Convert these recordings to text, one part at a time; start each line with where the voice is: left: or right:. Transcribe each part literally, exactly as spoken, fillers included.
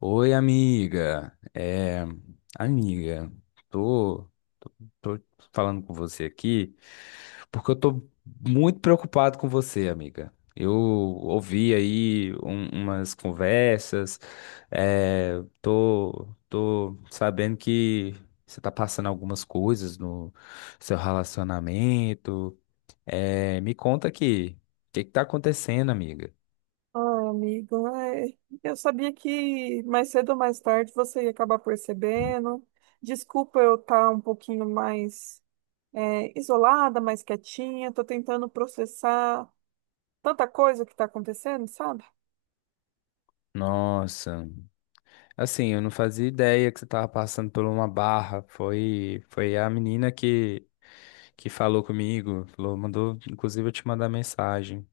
left: Oi, amiga. É, amiga, tô, tô falando com você aqui porque eu tô muito preocupado com você, amiga. Eu ouvi aí um- umas conversas, é, tô, tô sabendo que você tá passando algumas coisas no seu relacionamento. É, me conta aqui, o que que tá acontecendo, amiga?
right: Ah, amigo, é, eu sabia que mais cedo ou mais tarde você ia acabar percebendo. Desculpa eu estar um pouquinho mais é, isolada, mais quietinha. Tô tentando processar tanta coisa que está acontecendo, sabe?
left: Nossa. Assim, eu não fazia ideia que você tava passando por uma barra. Foi, foi a menina que, que falou comigo, falou, mandou, inclusive, eu te mandar mensagem.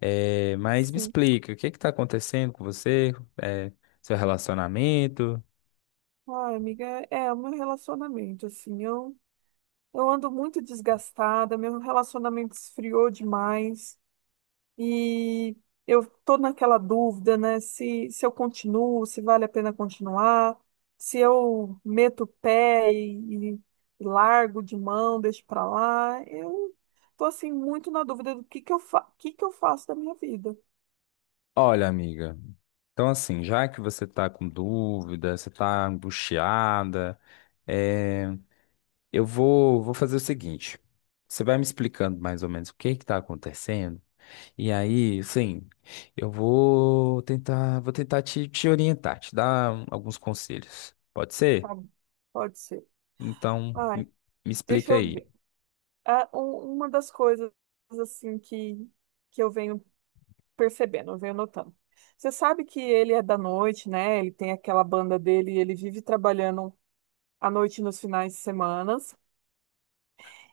left: É, mas me
right: Sim.
left: explica, o que que tá acontecendo com você? É, seu relacionamento?
right: Ai, amiga, é, é o meu relacionamento, assim. Eu, eu ando muito desgastada, meu relacionamento esfriou demais. E eu estou naquela dúvida, né? Se, se eu continuo, se vale a pena continuar, se eu meto o pé e, e largo de mão, deixo para lá. Eu estou assim muito na dúvida do que que eu fa que que eu faço da minha vida.
left: Olha, amiga, então assim, já que você tá com dúvida, você tá angustiada, é, eu vou, vou fazer o seguinte. Você vai me explicando mais ou menos o que que tá acontecendo? E aí, assim, eu vou tentar, vou tentar te, te orientar, te dar um- alguns conselhos. Pode
right: Tá
left: ser?
right: bom, pode ser.
left: Então, m-
right: Ai,
left: me
right: deixa
left: explica
right: eu
left: aí.
right: ver. Ah, um- uma das coisas assim que que eu venho percebendo, eu venho notando. Você sabe que ele é da noite, né? Ele tem aquela banda dele e ele vive trabalhando à noite nos finais de semanas.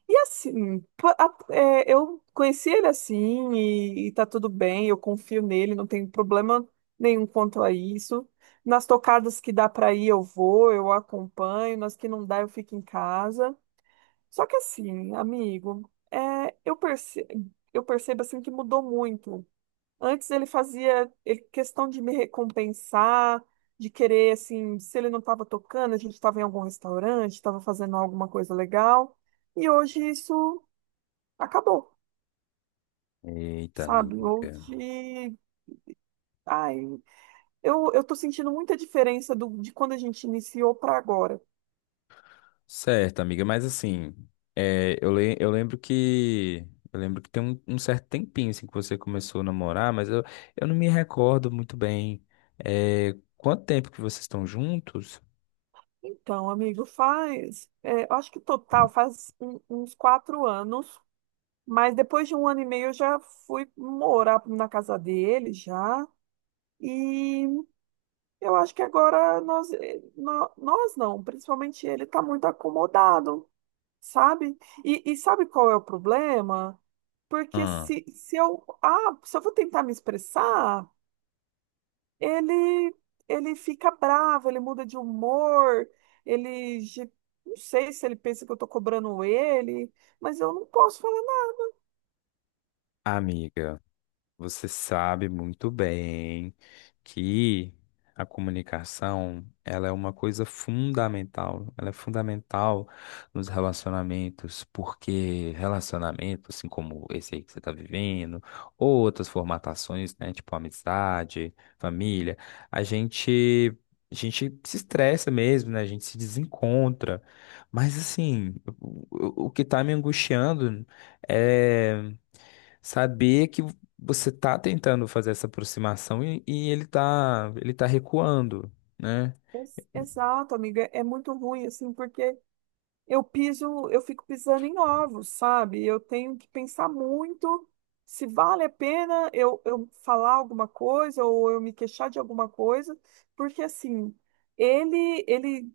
right: E assim, pa- a- é, eu conheci ele assim e, e tá tudo bem, eu confio nele, não tenho problema nenhum quanto a isso. Nas tocadas que dá pra ir, eu vou, eu acompanho, nas que não dá, eu fico em casa. Só que assim, amigo, é, eu percebo eu percebo assim que mudou muito. Antes ele fazia ele- questão de me recompensar, de querer, assim, se ele não estava tocando, a gente estava em algum restaurante, estava fazendo alguma coisa legal. E hoje isso acabou,
left: Eita,
right: sabe?
left: amiga.
right: Hoje, ai, eu, eu tô sentindo muita diferença do, de quando a gente iniciou para agora.
left: Certo, amiga, mas assim, é, eu, le- eu lembro que. Eu lembro que tem um, um certo tempinho assim, que você começou a namorar, mas eu, eu não me recordo muito bem. É, quanto tempo que vocês estão juntos?
right: Então, amigo, faz, é, eu acho que total faz um- uns quatro anos, mas depois de um ano e meio eu já fui morar na casa dele já. E eu acho que agora nós, eh, nó- nós não, principalmente ele está muito acomodado, sabe? E, e sabe qual é o problema? Porque
left: Ah,
right: se, se eu, ah, se eu vou tentar me expressar, ele ele fica bravo, ele muda de humor, ele ge- não sei se ele pensa que eu estou cobrando ele, mas eu não posso falar nada.
left: amiga. Você sabe muito bem que a comunicação, ela é uma coisa fundamental. Ela é fundamental nos relacionamentos, porque relacionamentos, assim como esse aí que você está vivendo, ou outras formatações, né, tipo amizade, família, a gente a gente se estressa mesmo, né? A gente se desencontra. Mas assim, o, o o que está me angustiando é saber que você tá tentando fazer essa aproximação e, e ele tá, ele tá recuando, né?
right: Ex- Exato, amiga, é muito ruim assim, porque eu piso, eu fico pisando em ovos, sabe? Eu tenho que pensar muito se vale a pena eu, eu falar alguma coisa ou eu me queixar de alguma coisa, porque assim, ele ele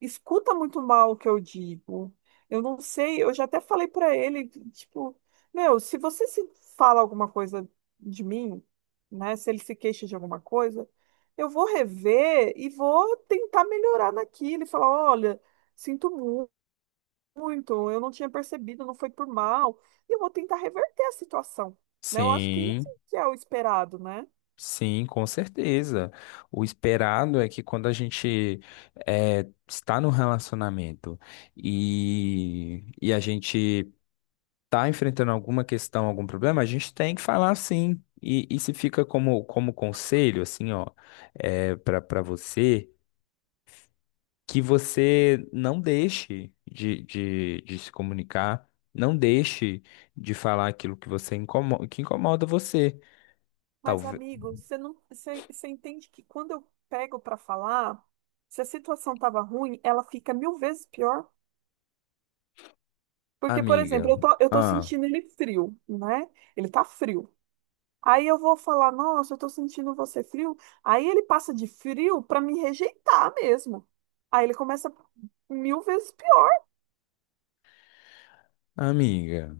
right: escuta muito mal o que eu digo. Eu não sei, eu já até falei pra ele, tipo, meu, se você se fala alguma coisa de mim, né? Se ele se queixa de alguma coisa, eu vou rever e vou tentar melhorar naquilo e falar, olha, sinto muito, eu não tinha percebido, não foi por mal. E eu vou tentar reverter a situação, né? Eu acho que isso
left: Sim,
right: que é o esperado, né?
left: sim, com certeza. O esperado é que quando a gente é, está num relacionamento e, e a gente está enfrentando alguma questão, algum problema, a gente tem que falar sim. E, e se fica como, como conselho, assim, ó, é, para para você. Que você não deixe de, de, de se comunicar, não deixe de falar aquilo que você incomoda, que incomoda você.
right: Mas,
left: Talvez,
right: amigo, você não, você, você entende que quando eu pego para falar, se a situação tava ruim, ela fica mil vezes pior. Porque, por exemplo,
left: amiga,
right: eu tô, eu tô
left: ah,
right: sentindo ele frio, né? Ele tá frio. Aí eu vou falar, nossa, eu tô sentindo você frio. Aí ele passa de frio para me rejeitar mesmo. Aí ele começa mil vezes pior.
left: amiga,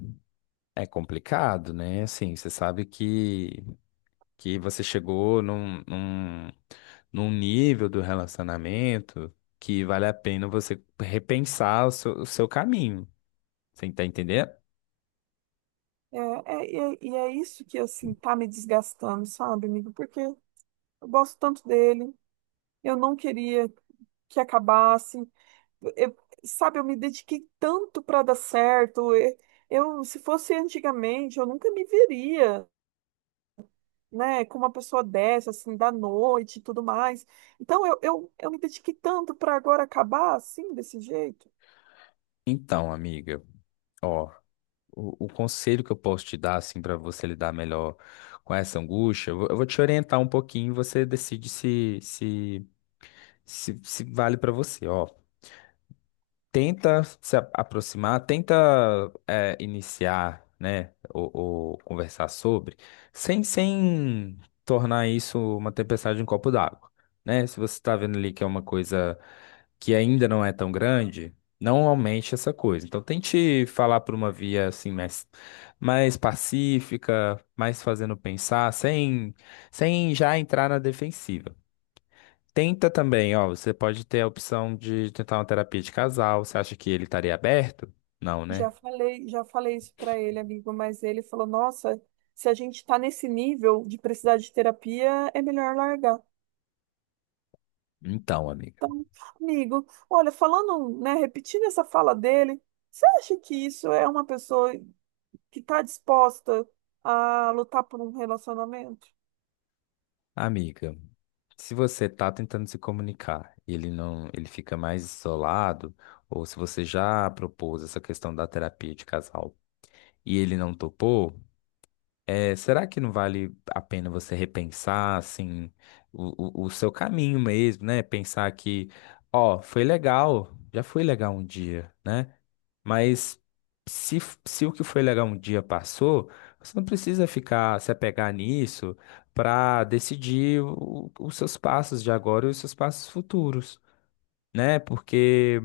left: é complicado, né? Assim, você sabe que que você chegou num, num, num nível do relacionamento que vale a pena você repensar o seu, o seu caminho. Você tá entendendo?
right: É, é, e é, e é isso que, assim, tá me desgastando, sabe, amigo? Porque eu gosto tanto dele, eu não queria que acabasse. Eu- sabe, eu me dediquei tanto para dar certo. Eu, eu, se fosse antigamente, eu nunca me veria, né, com uma pessoa dessa, assim, da noite e tudo mais. Então, eu, eu, eu me dediquei tanto para agora acabar, assim, desse jeito.
left: Então, amiga, ó. O, o conselho que eu posso te dar, assim, para você lidar melhor com essa angústia, eu vou, eu vou te orientar um pouquinho e você decide se, se, se, se vale para você. Ó, tenta se a- aproximar, tenta é, iniciar, né, ou, ou conversar sobre, sem, sem tornar isso uma tempestade em um copo d'água, né? Se você está vendo ali que é uma coisa que ainda não é tão grande, não aumente essa coisa. Então tente falar por uma via assim mais, mais pacífica, mais fazendo pensar, sem, sem já entrar na defensiva. Tenta também, ó, você pode ter a opção de tentar uma terapia de casal. Você acha que ele estaria aberto? Não,
right: Já
left: né?
right: falei, já falei isso para ele, amigo, mas ele falou: Nossa, se a gente tá nesse nível de precisar de terapia, é melhor largar.
left: Então, amiga.
right: Então, amigo, olha, falando, né, repetindo essa fala dele, você acha que isso é uma pessoa que tá disposta a lutar por um relacionamento?
left: Amiga, se você tá tentando se comunicar e ele não, ele fica mais isolado, ou se você já propôs essa questão da terapia de casal e ele não topou, é, será que não vale a pena você repensar, assim, o, o, o seu caminho mesmo, né? Pensar que, ó, foi legal, já foi legal um dia, né? Mas se, f- se o que foi legal um dia passou, você não precisa ficar se apegar nisso para decidir o- os seus passos de agora e os seus passos futuros, né? Porque,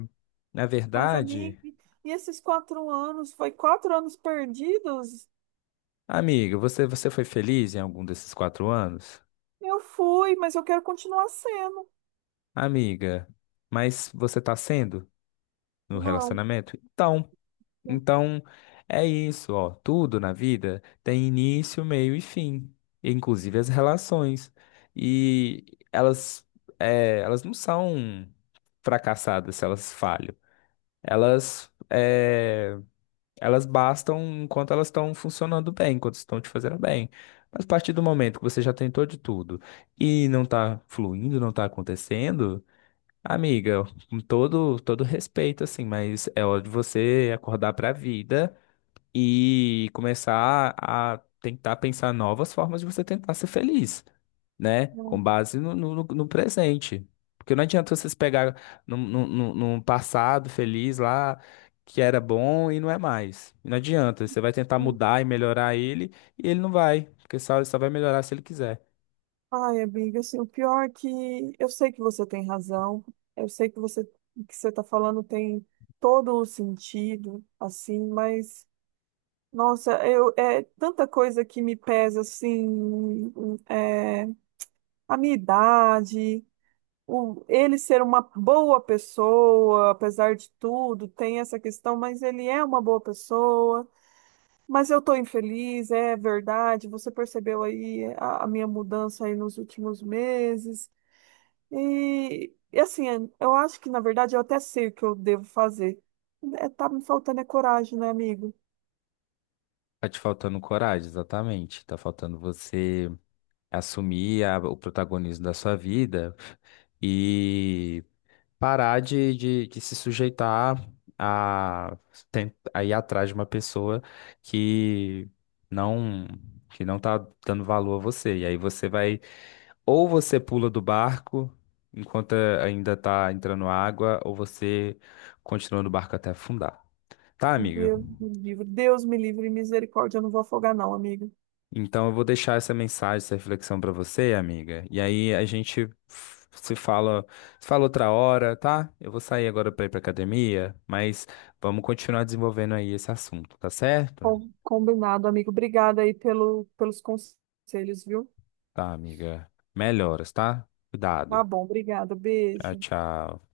left: na
right: Mas,
left: verdade,
right: amigo, e esses quatro anos, foi quatro anos perdidos?
left: amiga, você, você foi feliz em algum desses quatro anos?
right: Eu fui, mas eu quero continuar sendo.
left: Amiga, mas você está sendo no
right: Não,
left: relacionamento? Então.
right: não,
left: Então, é isso, ó. Tudo na vida tem início, meio e fim, inclusive as relações. E elas, é, elas não são fracassadas se elas falham. Elas, é, elas bastam enquanto elas estão funcionando bem, enquanto estão te fazendo bem. Mas a partir do momento que você já tentou de tudo e não tá fluindo, não tá acontecendo, amiga, com todo, todo respeito, assim, mas é hora de você acordar pra vida e começar a tentar pensar novas formas de você tentar ser feliz, né?
right: não.
left: Com base no, no, no- no presente. Porque não adianta vocês pegar num, num, num- num passado feliz lá que era bom e não é mais. Não adianta. Você vai tentar mudar e melhorar ele e ele não vai. Porque só, ele só vai melhorar se ele quiser.
right: Ai, amiga, assim, o pior é que eu sei que você tem razão, eu sei que você que você está falando tem todo o sentido, assim, mas nossa, eu é tanta coisa que me pesa assim, é, a minha idade, o, ele ser uma boa pessoa, apesar de tudo, tem essa questão, mas ele é uma boa pessoa. Mas eu estou infeliz, é verdade. Você percebeu aí a, a minha mudança aí nos últimos meses. E, e assim, eu acho que na verdade eu até sei o que eu devo fazer. É, tá me faltando é coragem, né, amigo?
left: Tá te faltando coragem, exatamente. Tá faltando você assumir a- o protagonismo da sua vida e parar de, de, de se sujeitar a, ten- a ir atrás de uma pessoa que não que não tá dando valor a você. E aí você vai, ou você pula do barco enquanto ainda tá entrando água, ou você continua no barco até afundar. Tá,
right: Um
left: amigo?
right: Deus me livre, Deus me livre, misericórdia, eu não vou afogar não, amigo.
left: Então, eu vou deixar essa mensagem, essa reflexão para você, amiga. E aí a gente f- se fala, se fala outra hora, tá? Eu vou sair agora para ir para academia, mas vamos continuar desenvolvendo aí esse assunto, tá certo?
right: Com- Combinado, amigo. Obrigada aí pelo, pelos conselhos, viu?
left: Tá, amiga. Melhoras, tá?
right: Tá
left: Cuidado.
right: bom, obrigada.
left: Tchau,
right: Beijo.
left: tchau.